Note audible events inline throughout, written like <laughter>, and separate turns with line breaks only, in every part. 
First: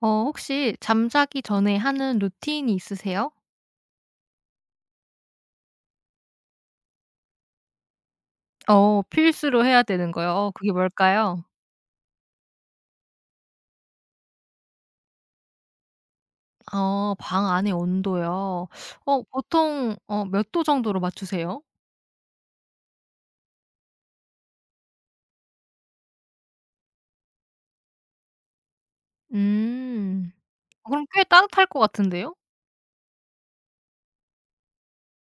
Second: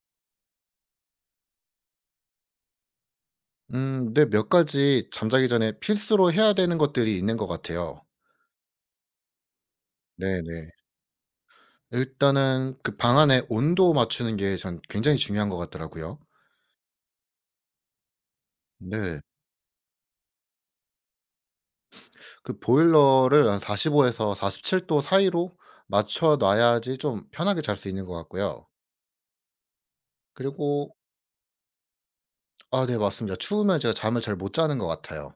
혹시 잠자기 전에 하는 루틴이 있으세요?
네, 몇 가지 잠자기 전에 필수로 해야 되는 것들이 있는 것 같아요.
필수로 해야 되는 거요. 그게
네네.
뭘까요?
일단은 그 방 안의 온도 맞추는 게 전 굉장히 중요한 것 같더라고요.
방 안의 온도요.
네.
보통 몇 도 정도로 맞추세요?
그 보일러를 한 45 에서 47도 사이로 맞춰 놔야지 좀 편하게 잘 수 있는 것 같고요.
음.
그리고
그럼 꽤 따뜻할 것 같은데요?
아, 네, 맞습니다. 추우면 제가 잠을 잘 못 자는 것 같아요.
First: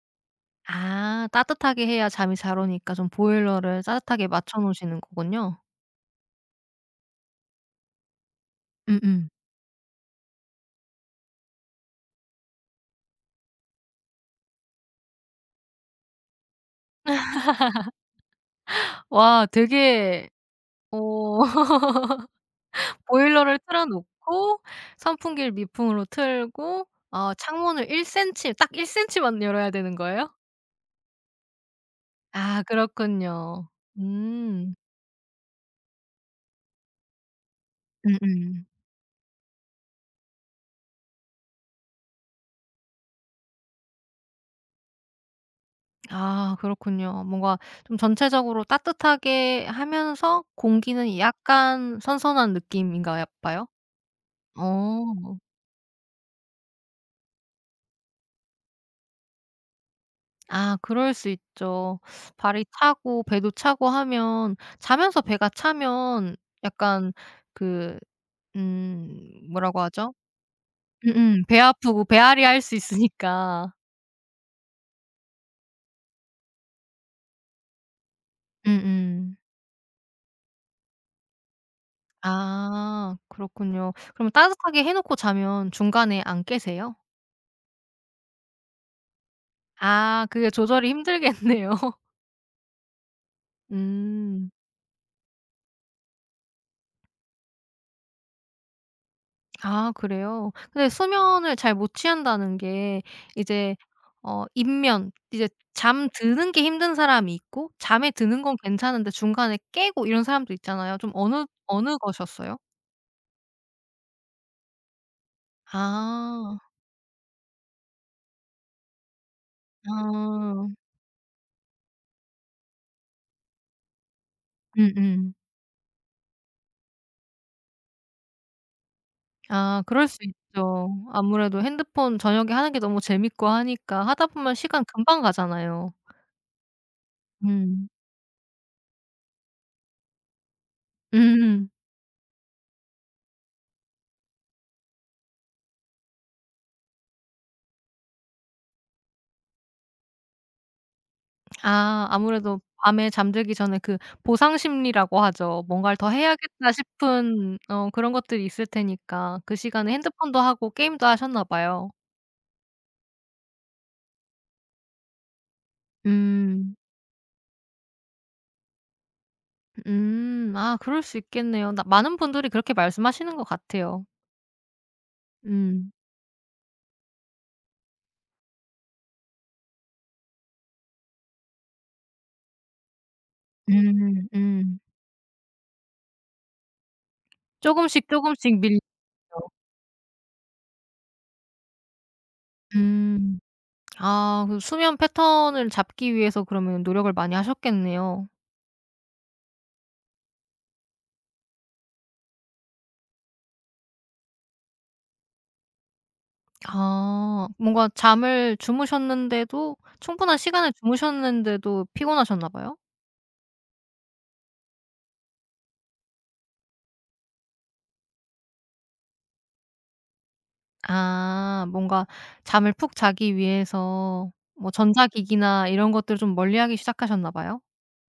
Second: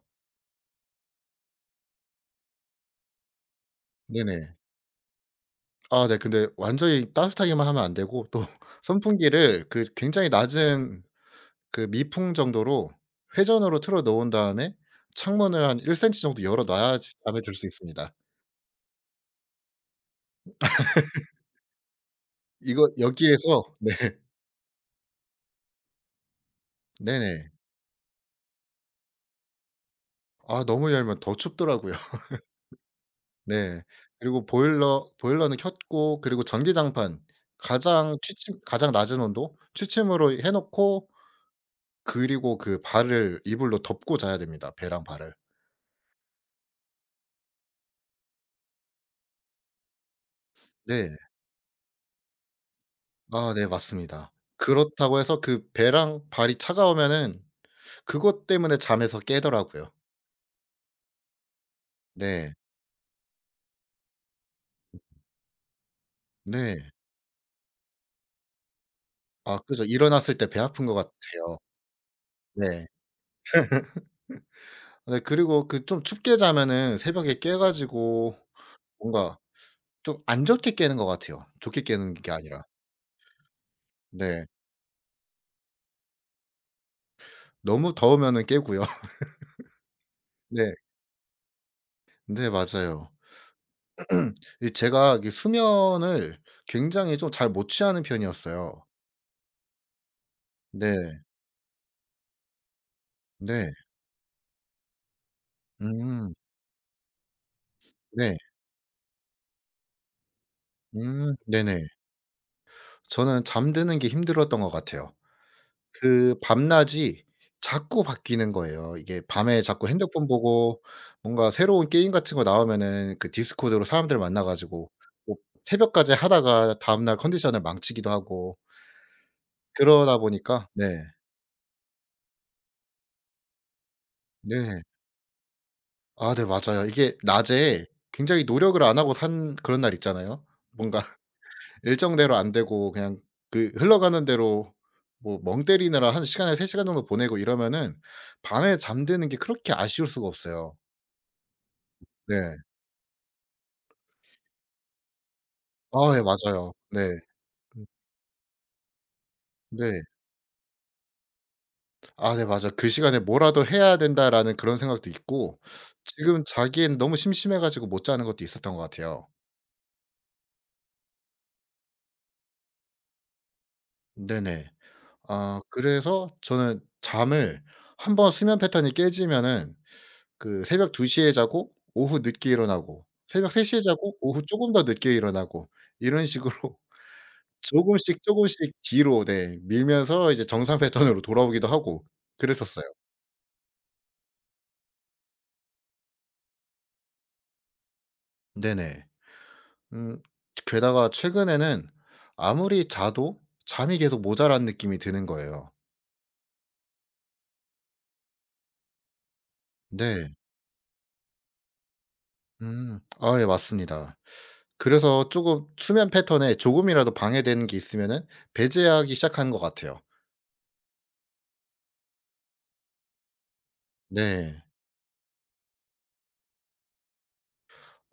아, 따뜻하게 해야 잠이 잘 오니까 좀 보일러를 따뜻하게
네네.
맞춰 놓으시는 거군요.
아 네, 근데 완전히 따뜻하게만 하면 안 되고 또 <laughs>
음음.
선풍기를 그 굉장히 낮은 그 미풍 정도로 회전으로 틀어 놓은 다음에 창문을 한 1 센치 정도 열어 놔야지 잠에 들 수 있습니다.
와, 되게 오. <laughs>
이거 여기에서
보일러를 틀어
네.
놓고 선풍기를 미풍으로 틀고
네네.
창문을 1cm 딱 1cm 만 열어야 되는 거예요?
아 너무 열면 더 춥더라고요. <laughs>
아, 그렇군요.
네. 그리고
음.
보일러는 켰고 그리고 전기장판 가장 취침
음음.
가장 낮은 온도 취침으로 해 놓고 그리고 그 발을 이불로 덮고 자야 됩니다, 배랑 발을.
아, 그렇군요. 뭔가 좀 전체적으로 따뜻하게 하면서
네.
공기는 약간 선선한 느낌인가
아
봐요?
네, 맞습니다.
어.
그렇다고 해서 그 배랑 발이 차가우면은 그것 때문에 잠에서 깨더라고요.
아, 그럴 수 있죠.
네.
발이 차고 배도 차고 하면 자면서 배가 차면
네.
약간 그
아
뭐라고
그죠.
하죠?
일어났을 때 배 아픈 것
음음.
같아요.
배 아프고 배앓이 할 수
네.
있으니까.
네, 그리고 그 좀 춥게 자면은 새벽에 깨 가지고
음음.
뭔가 좀 안 좋게 깨는 것 같아요, 좋게 깨는 게 아니라.
아, 그렇군요. 그럼
네.
따뜻하게 해 놓고 자면 중간에 안 깨세요?
너무 더우면은 깨고요. <laughs>
아, 그게
네.
조절이 힘들겠네요. <laughs>
네, 맞아요.
음.
이 제가 이 수면을 굉장히 좀 잘 못 취하는 편이었어요.
아, 그래요? 근데
네.
수면을 잘 못 취한다는 게
네.
이제 입면 이제
음.
잠드는 게 힘든 사람이 있고 잠에
네.
드는 건 괜찮은데 중간에 깨고 이런 사람도 있잖아요. 좀
음.
어느
네네.
어느 거셨어요?
저는 잠드는 게 힘들었던 것 같아요. 그
아.
밤낮이 자꾸 바뀌는 거예요. 이게 밤에 자꾸 핸드폰
아.
보고 뭔가 새로운 게임 같은 거 나오면은 그 디스코드로 사람들 만나 가지고
음음.
뭐 새벽까지 하다가 다음날 컨디션을 망치기도 하고.
아, 그럴 수
그러다 보니까
있죠.
네.
아무래도 핸드폰 저녁에 하는 게 너무 재밌고 하니까 하다 보면
네.
시간 금방 가잖아요.
아 네, 맞아요. 이게 낮에
음.
굉장히 노력을 안 하고 산 그런 날 있잖아요. 뭔가 <laughs>
음.
일정대로 안 되고 그냥 그 흘러가는 대로 뭐 멍 때리느라 한 시간에서 3 시간 정도 보내고 이러면은 밤에 잠드는 게 그렇게 아쉬울 수가 없어요.
아,
네.
아무래도 밤에 잠들기 전에 그 보상 심리라고 하죠. '뭔가를
아
더
예,
해야겠다.'
맞아요. 네.
싶은
음
그런 것들이 있을 테니까 그 시간에
네.
핸드폰도 하고 게임도 하셨나 봐요.
아 네, 맞아요. '그 시간에 뭐라도 해야 된다.'라는 그런 생각도 있고, 지금
음.
자기엔 너무 심심해 가지고 못 자는 것도 있었던 것 같아요.
음. 아, 그럴 수 있겠네요. 나 많은 분들이 그렇게 말씀하시는 것 같아요.
네네. 아,
음.
그래서 저는 잠을 한번 수면 패턴이 깨지면은 그 새벽 2시에 자고 오후 늦게 일어나고 새벽 3시에 자고
음.
오후 쪼금
음.
더 늦게 일어나고 이런 식으로 <laughs>
조금씩 조
조금씩,
금씩
조금씩
밀리죠.
뒤로 네 밀면서 이제 정상 패턴으로 돌아오기도 하고 그랬었어요.
음. 아, 그 수면 패턴을 잡기 위해서 그러면 노력을 많이 하셨겠네요.
네네. 음 게다가 최근에는 아무리 자도 잠이 계속 모자란 느낌이 드는 거예요.
아, 뭔가 잠을 주무셨는데도
네.
충분한 시간을 주무셨는데도 피곤하셨나 봐요?
음. 아 예, 맞습니다. 그래서 조금 수면 패턴에 조금이라도 방해되는 게 있으면은 배제하기 시작한 것 같아요.
아, 뭔가 잠을 푹 자기 위해서
네.
뭐 전자기기나 이런 것들을 좀 멀리하기 시작하셨나 봐요?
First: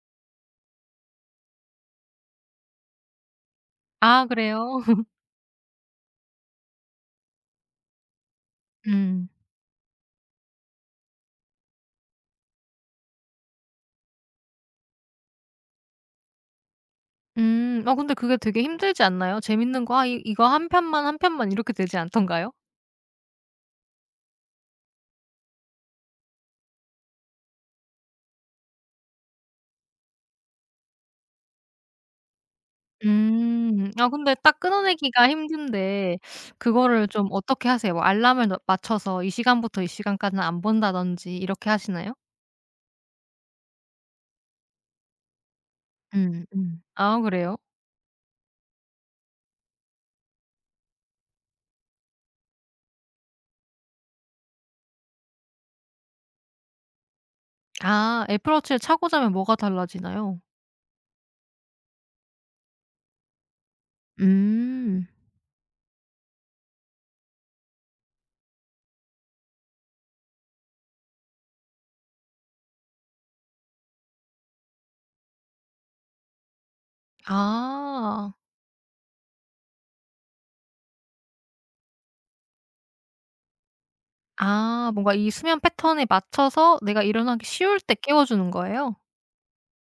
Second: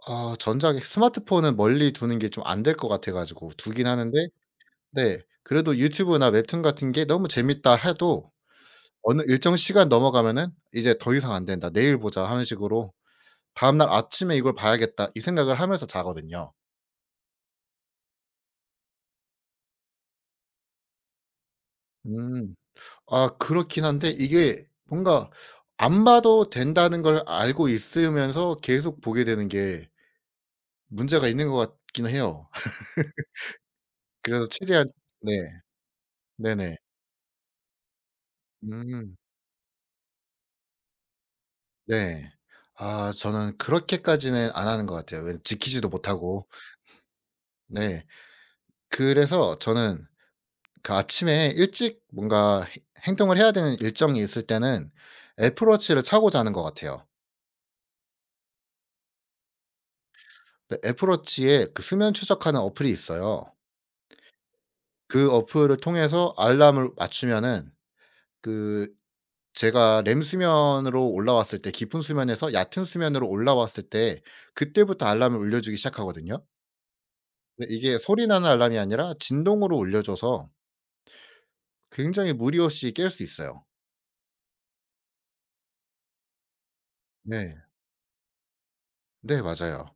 아, 전자 스마트폰은 멀리 두는 게 좀 안 될 것 같아 가지고 두긴 하는데
아, 그래요? <laughs>
네, 그래도 유튜브나 웹툰 같은 게 너무 재밌다 해도 어느
음.
일정 시간 넘어가면은 '이제 더 이상 안 된다. 내일 보자.' 하는 식으로 다음날 아침에 '이걸 봐야겠다.' 이 생각을 하면서 자거든요.
음. 아, 근데 그게 되게 힘들지 않나요? 재밌는 거 '아 이 이거 한 편만, 한 편만.' 이렇게 되지 않던가요?
음. 아 그렇긴 한데 이게 뭔가 안 봐도 된다는 걸 알고 있으면서 계속 보게 되는 게 문제가 있는 것 같긴 해요. <laughs>
음. 아, 근데
그래서
딱
최대한
끊어내기가
네.
힘든데
네네.
그거를 좀 어떻게 하세요? 뭐 알람을 넣
음.
맞춰서 이 시간부터 이 시간까지는 안 본다든지 이렇게 하시나요?
네. 아 저는 그렇게까지는 안 하는 것 같아요. 왜냐면 지키지도
음,
못하고.
아, 그래요?
네. 그래서 저는 그 아침에 일찍 뭔가 해 행동을 해야 되는 일정이 있을 때는 애플워치를 차고 자는 것 같아요.
아, 애플워치를 차고 자면 뭐가 달라지나요?
네, 애플워치에 그 수면 추적하는 어플이 있어요.
음.
그 어플을 통해서 알람을 맞추면은 그 제가 렘 수면으로 올라왔을 때 깊은 수면에서 얕은 수면으로 올라왔을 때 그때부터 알람을 울려 주기 시작하거든요. 근데 이게 소리
아.
나는 알람이 아니라 진동으로 울려 줘서 굉장히 무리 없이 깰 수 있어요.
아, 뭔가 이 수면 패턴에 맞춰서 내가 일어나기
네.
쉬울 때 깨워 주는 거예요?
네, 맞아요.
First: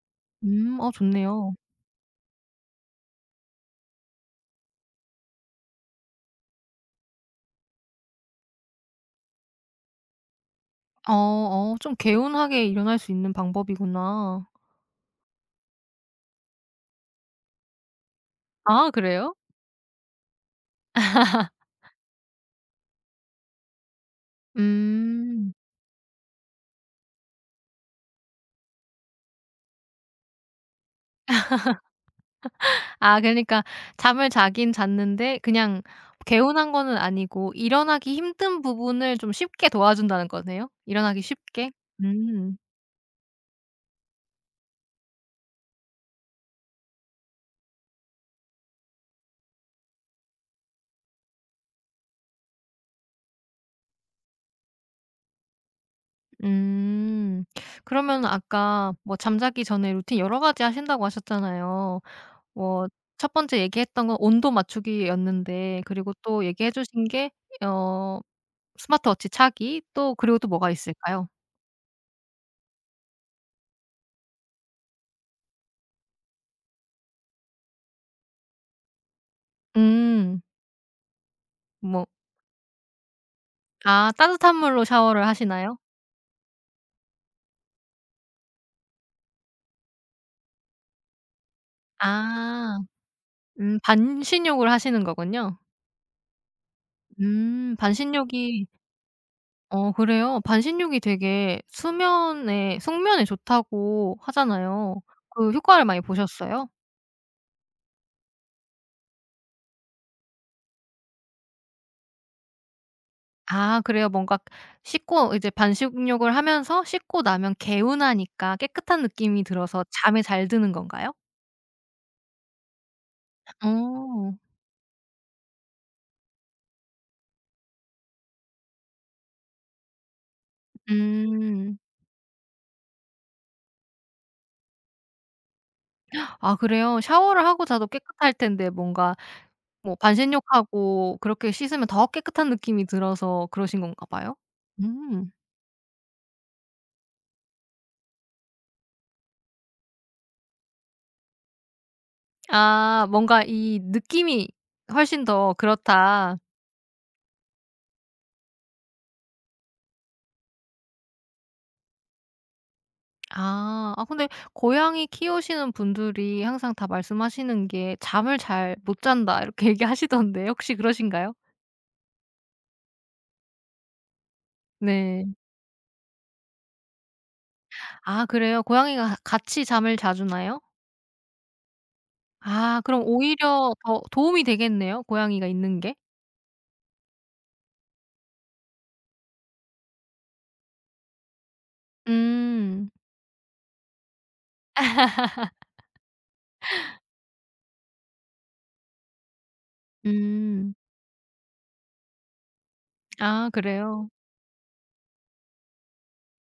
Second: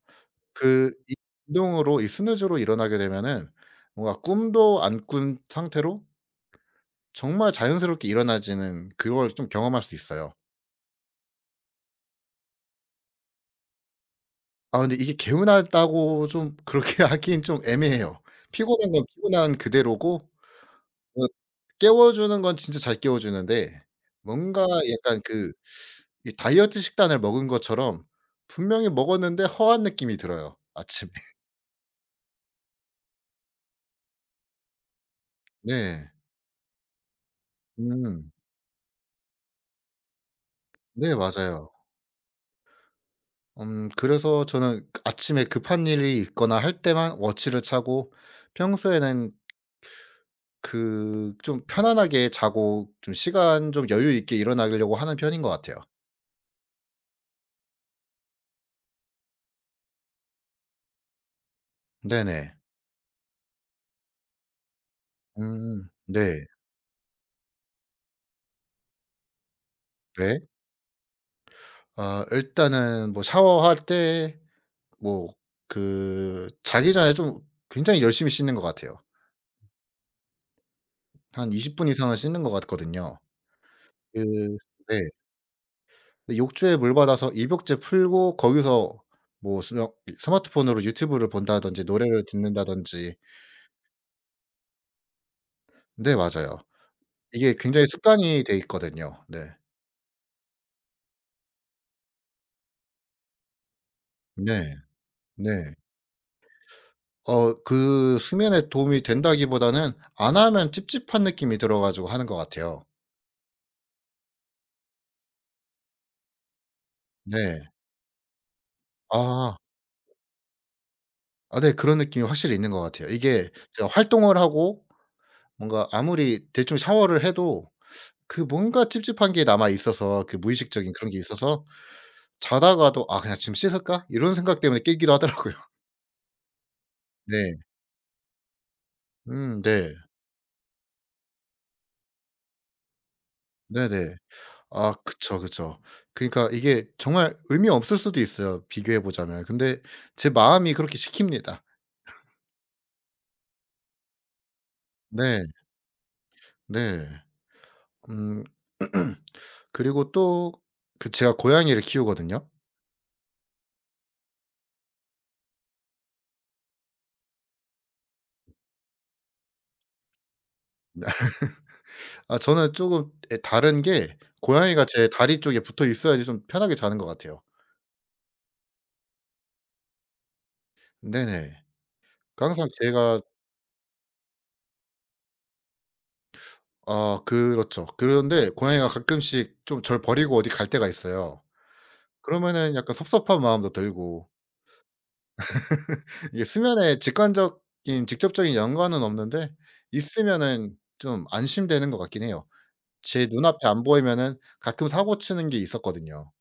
음.
그 이
좋네요.
진동으로 이 스누즈로 일어나게 되면은 뭔가 꿈도 안 꾼 상태로 정말 자연스럽게 일어나지는 그걸 좀 경험할 수 있어요.
어 좀 개운하게 일어날 수 있는 방법이구나.
아 근데 이게 개운하다고 좀 <laughs> 그렇게 하긴 좀 애매해요.
아,
피곤한 건
그래요?
피곤한 그대로고 뭐 깨워주는 건 진짜 잘 깨워주는데 뭔가 약간 그
음.
이 다이어트 식단을 먹은 것처럼 분명히 먹었는데 허한 느낌이 들어요 아침에. <laughs>
아, 그러니까 잠을 자긴 잤는데 그냥
네.
개운한 거는 아니고 일어나기
음.
힘든 부분을 좀 쉽게 도와준다는 거네요?
네,
일어나기 쉽게?
맞아요.
음.
음, 그래서 저는 아침에 급한 일이 있거나 할 때만 워치를 차고 평소에는 그 좀 편안하게 자고 좀 시간 좀 여유 있게 일어나려고 하는 편인 것 같아요.
음. 그러면 아까 뭐 잠자기 전에 루틴 여러 가지 하신다고 하셨잖아요.
네네.
뭐 첫 번째 얘기했던 건 온도 맞추기였는데 그리고 또
네.
얘기해 주신 게 어 스마트워치 차기 또 그리고
왜?
또 뭐가 있을까요?
아 일단은 뭐 샤워할 때 뭐 그 자기 전에 좀 굉장히 열심히 씻는 것 같아요.
음.
한 20분
뭐
이상은 씻는 것 같거든요.
아,
그
따뜻한 물로
네.
샤워를 하시나요?
근데 욕조에 물 받아서 입욕제 풀고 거기서 뭐 스며 이 스마트폰으로 유튜브를 본다든지 노래를
아.
듣는다든지.
반신욕을 하시는 거군요.
네, 맞아요. 이게 굉장히 습관이 돼
반신욕이
있거든요. 네.
그래요? 반신욕이 되게 수면에 숙면에 좋다고
네.
하잖아요. 그
네.
효과를 많이 보셨어요?
어 그 수면에 도움이 된다기보다는 안 하면 찝찝한 느낌이 들어 가지고 하는 것 같아요.
아, 그래요? 뭔가 씻고 이제 반신욕을 하면서 씻고 나면
네.
개운하니까 깨끗한 느낌이
아.
들어서 잠에 잘 드는 건가요?
아 네. 그런 느낌이 확실히 있는 것 같아요. 이게 제가
어.
활동을 하고 뭔가 아무리 대충 샤워를 해도 그 뭔가 찝찝한 게 남아 있어서 그 무의식적인 그런 게 있어서
음.
자다가도 '아 그냥 지금 씻을까?' 이런 생각 때문에 깨기도 하더라고요. <laughs>
아, 그래요? 샤워를
네.
하고 자도 깨끗할 텐데 뭔가
네.
뭐 반신욕하고 그렇게 씻으면 더 깨끗한 느낌이 들어서 그러신 건가
네네.
봐요?
아
음.
그쵸, 그쵸. 그러니까 이게 정말 의미 없을 수도 있어요, 비교해 보자면. 근데 제 마음이 그렇게 시킵니다.
아, 뭔가 이 느낌이 훨씬
네.
더 그렇다.
네. 음. <clears throat> 그리고 또 그 제가 고양이를 키우거든요.
아. 아, 근데 고양이 키우시는 분들이 항상 다 말씀하시는 게 "잠을 잘 못 잔다." 이렇게 <laughs> 얘기하시던데 혹시 그러신가요?
아 저는 조금 예 다른 게 고양이가 제
네.
다리 쪽에 붙어 있어야지 좀 편하게 자는 것 같아요.
아, 그래요? 고양이가 같이 잠을 자주나요?
네네. 그 항상
아, 그럼
제가
오히려 더 도움이 되겠네요, 고양이가 있는 게.
아 그렇죠. 그런데 고양이가 가끔씩 좀 절 버리고 어디 갈 때가 있어요. 그러면은
음.
약간 섭섭한 마음도 들고 이게 수면에 직관적인 직접적인 연관은 없는데
음.
있으면은 좀 안심되는 것 같긴 해요. 제
아,
눈앞에 안
그래요?
보이면은 가끔 사고 치는 게 있었거든요.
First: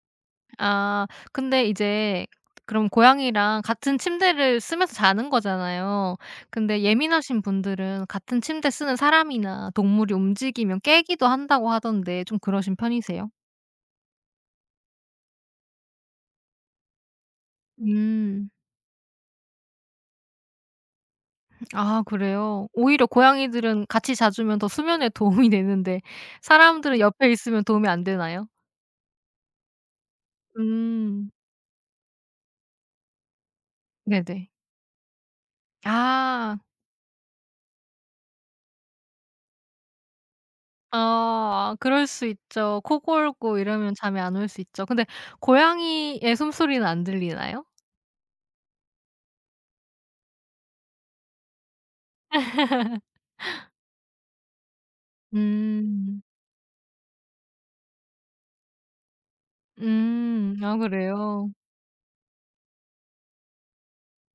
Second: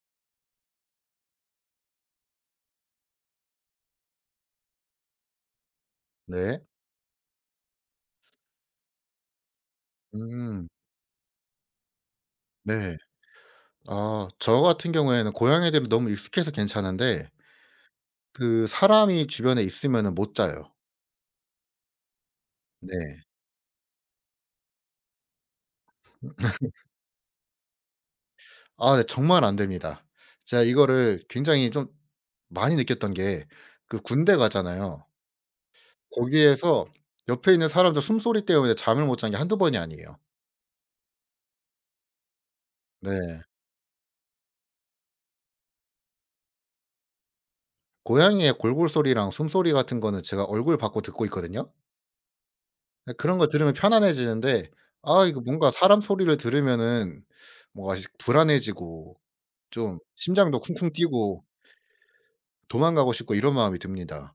아, 근데 이제 그럼 고양이랑 같은 침대를 쓰면서 자는 거잖아요.
네.
근데 예민하신 분들은 같은 침대 쓰는 사람이나 동물이
음
움직이면 깨기도 한다고 하던데 좀 그러신
네.
편이세요?
아 저 같은 경우에는 고양이들은 너무 익숙해서 괜찮은데
음.
그 사람이 주변에 있으면은 못 자요.
아, 그래요? 오히려
네.
고양이들은 같이 자주면 더 수면에 도움이 되는데 사람들은 옆에 있으면 도움이 안 되나요?
아 네, 정말 안 됩니다. 제가 이거를
음.
굉장히 좀 많이 느꼈던 게 그 군대
네네.
가잖아요.
아.
거기에서 옆에 있는 사람들 숨소리 때문에 잠을 못 잔 게 한두 번이 아니에요.
아, 그럴 수 있죠. 코
네.
골고 이러면 잠이 안 올 수 있죠. 근데 고양이의 숨소리는 안 들리나요?
고양이의 골골소리랑 숨소리 같은 거는 제가 얼굴 받고 듣고 있거든요. 네, 그런 거 들으면 편안해지는데 아 이거 뭔가 사람
음.
소리를 들으면은 뭔가 시 불안해지고 좀
음.
심장도
아,
쿵쿵 뛰고
그래요?
도망가고 싶고 이런 마음이 듭니다.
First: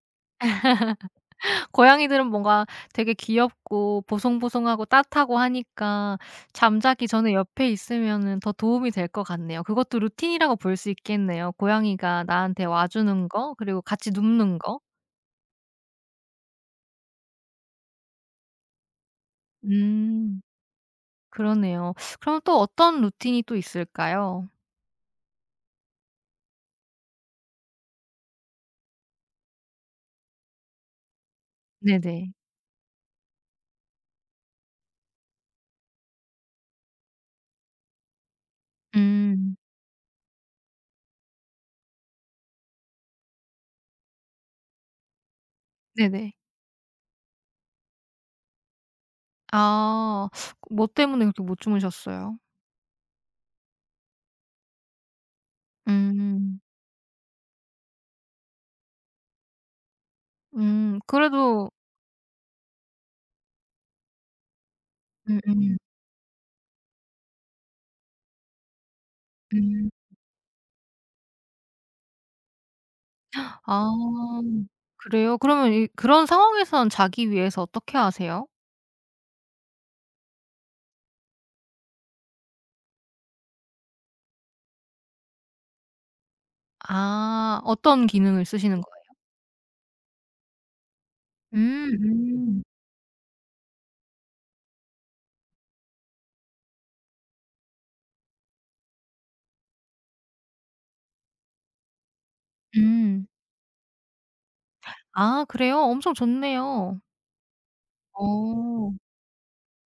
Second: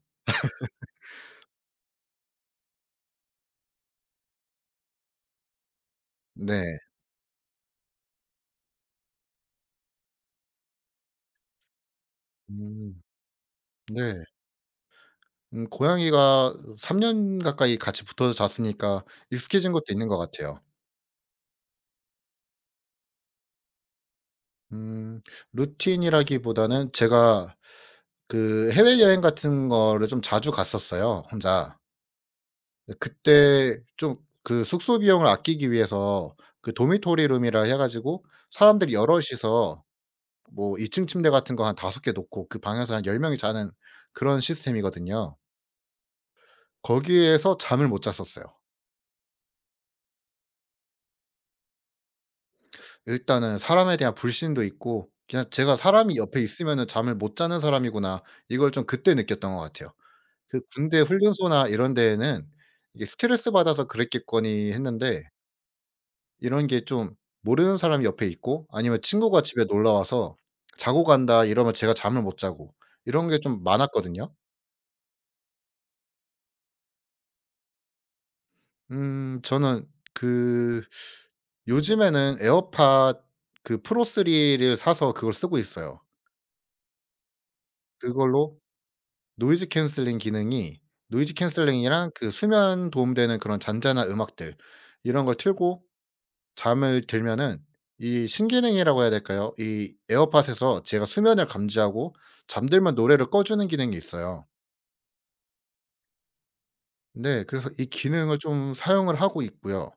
고양이들은 뭔가 되게 귀엽고 보송보송하고 따뜻하고 하니까
네.
잠자기 전에 옆에 있으면은 더 도움이 될 것 같네요. 그것도 루틴이라고 볼 수 있겠네요. 고양이가 나한테 와
음
주는 거 그리고 같이
네.
눕는 거.
고양이가 3년 가까이 같이 붙어 잤으니까 익숙해진 것도 있는 것
음.
같아요.
그러네요. 그럼 또 어떤 루틴이 또 있을까요?
음, 루틴이라기보다는 제가 그 해외여행 같은 거를 좀 자주 갔었어요 혼자.
네네.
근데 그때 좀 그 숙소 비용을 아끼기 위해서 그 도미토리 룸이라 해 가지고 사람들이
음.
여럿이서 뭐 2 층 침대 같은 거 한 5개 놓고 그 방에서 한 10 명이 자는 그런 시스템이거든요.
네네.
거기에서 잠을 못 잤었어요.
아. 뭐 때문에 그렇게 못 주무셨어요?
일단은 사람에 대한 불신도 있고 그냥 제가 '사람이 옆에
음.
있으면은 잠을 못 자는 사람이구나.' 이걸 좀 그때 느꼈던 것 같아요. 그
음.
군대 훈련소나
그래도
이런 데에는 이게 '스트레스 받아서 그랬겠거니.' 했는데
음음. 음.
이런 게 좀 모르는 사람이 옆에 있고 아니면 친구가 집에
음.
놀러 와서 "자고 간다." 이러면 제가 잠을 못 자고 이런 게 좀 많았거든요.
아. 그래요? 그러면 이 그런 상황에선 자기 위해서 어떻게 하세요?
음, 저는 그 요즘에는 에어팟 그 프로 3를 사서 그걸 쓰고 있어요.
아. 어떤 기능을
그걸로
쓰시는 거예요?
노이즈 캔슬링 기능이 노이즈
음,
캔슬링이랑 그 수면 도움되는 그런 잔잔한 음악들 이런 걸 틀고 잠을 들면은 이 신기능이라고 해야 될까요? 이 에어팟에서 제가 수면을 감지하고 잠들면
음.
노래를 꺼 주는 기능이 있어요.
아, 그래요? 엄청 좋네요.
네. 그래서 이 기능을 좀
어.
사용을 하고 있고요.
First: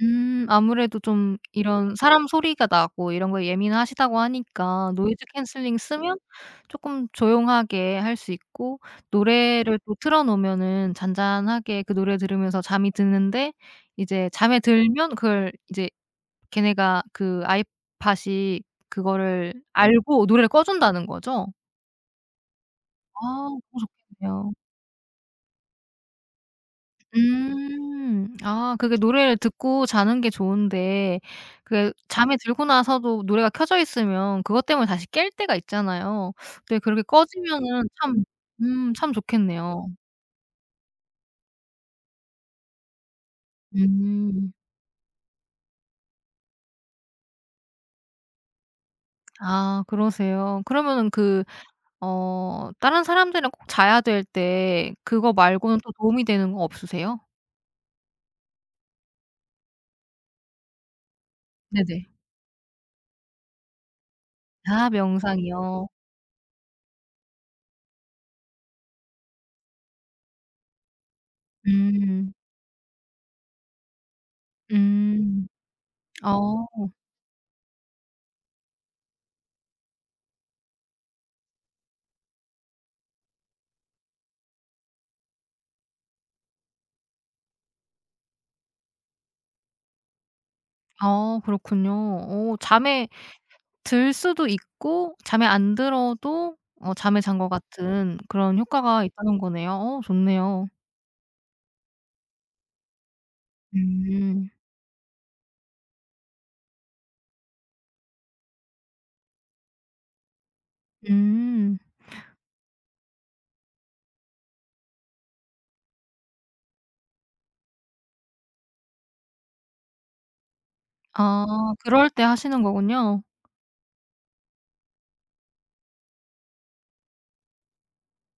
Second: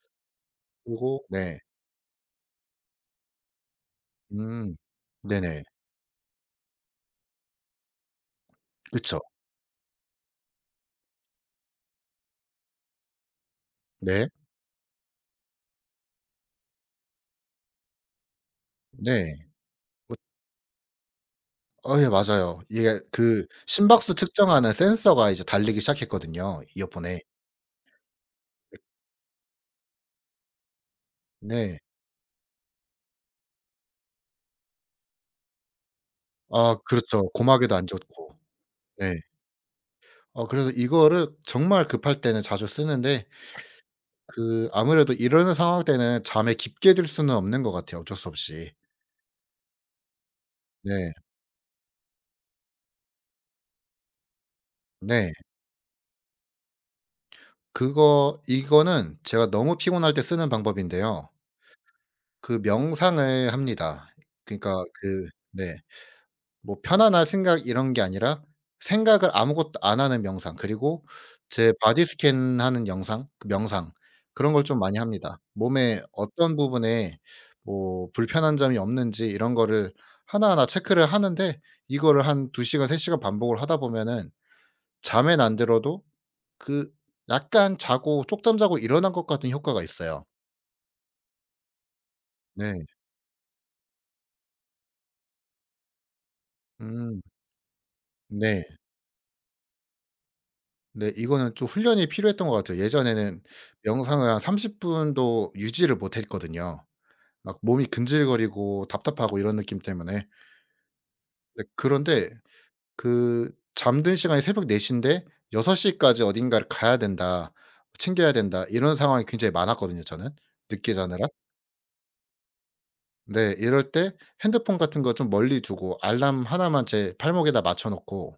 아무래도
그리고
좀
네.
이런 사람 소리가 나고 이런 거에 예민하시다고
음.
하니까 노이즈
네네.
캔슬링 쓰면 쪼끔 조용하게 할 수 있고
그쵸.
노래를 또 틀어 놓으면은 잔잔하게 그 노래 들으면서 잠이 드는데 이제
네.
잠에 들면 그걸 이제 걔네가 그 아이팟이
네.
그거를
뭐
알고 노래를 꺼 준다는 거죠?
어 예, 맞아요. 이게
아,
그
너무
심박수
좋겠네요.
측정하는 센서가 이제 달리기 시작했거든요, 이어폰에.
음. 아, 그게 노래를 듣고 자는 게 좋은데
네.
그게 잠에 들고 나서도 노래가 켜져 있으면 그것 때문에 다시 깰 때가 있잖아요.
아
근데 그렇게
그렇죠. 고막에도 안
꺼지면은 참
좋고.
참
네.
좋겠네요.
어 그래서 이거를 정말 급할 때는 자주 쓰는데
음.
그 아무래도 이런 상황 때는 잠에 깊게 들 수는 없는 것 같아요, 어쩔 수 없이.
아, 그러세요. 그러면은
네.
그 다른 사람들이랑 꼭 자야 될 때 그거
네.
말고는 또 도움이 되는 거 없으세요?
그거 이거는 제가 너무 피곤할 때 쓰는 방법인데요.
네네.
그 명상을 합니다. 그러니까
아,
그 네.
명상이요.
뭐 편안할 생각 이런 게 아니라 생각을 아무것도 안 하는 명상 그리고 제 바디
음.
스캔하는 영상 그 명상 그런 걸 좀 많이 합니다.
음.
몸에 어떤
어.
부분에 뭐 불편한 점이 없는지 이런 거를 하나하나 체크를 하는데 이거를 한 2 시간 3 시간 반복을 하다 보면은 잠엔 안 들어도 그 약간 자고 쪽잠 자고 일어난 것 같은 효과가 있어요.
그렇군요.
네.
잠에 들 수도 있고 잠에 안 들어도 잠에
음.
잔 것 같은 그런
네.
효과가 있다는 거네요. 좋네요.
네. 이거는 좀 훈련이 필요했던 것 같아요. 예전에는 명상을 한
음.
30 분도 유지를 못했거든요. 막 몸이 근질거리고 답답하고 이런 느낌 때문에. 네
음.
그런데 그 잠든 시간이 새벽 4시 인데 6시 까지 어딘가를 가야 된다, 챙겨야 된다 이런 상황이 굉장히 많았거든요 저는, 늦게 자느라.
아, 그럴 때 하시는 거군요.
네. 이럴 때 핸드폰 같은 거 좀 멀리 두고 알람 하나만 제 팔목에다 맞춰 놓고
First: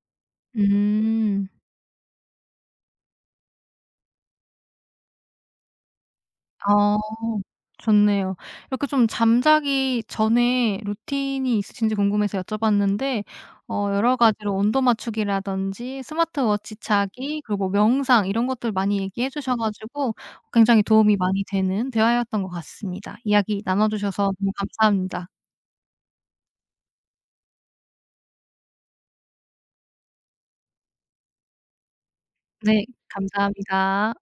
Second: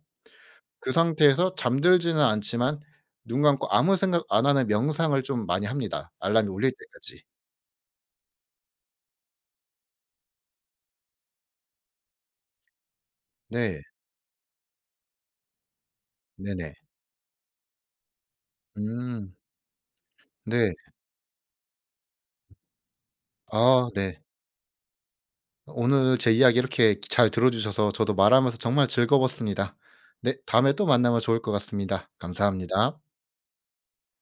그
음.
상태에서 잠들지는 않지만 눈 감고 아무 생각 안 하는 명상을 좀 많이 합니다, 알람이 울릴
어
때까지.
좋네요. 이렇게 좀 잠자기 전에 루틴이 있으신지 궁금해서 여쭤봤는데
네.
여러 가지로 온도 맞추기라든지
네네.
스마트워치 차기 그리고 뭐 명상 이런 것들 많이 얘기해
음.
주셔 가지고
네.
굉장히 도움이 많이 되는 대화였던 것 같습니다. 이야기 나눠
아 네.
주셔서 너무 감사합니다.
오늘 제 이야기 이렇게 잘 들어 주셔서 저도 말하면서 정말 즐거웠습니다. 네. 다음에 또 만나면 좋을 것 같습니다.
네,
감사합니다.
감사합니다.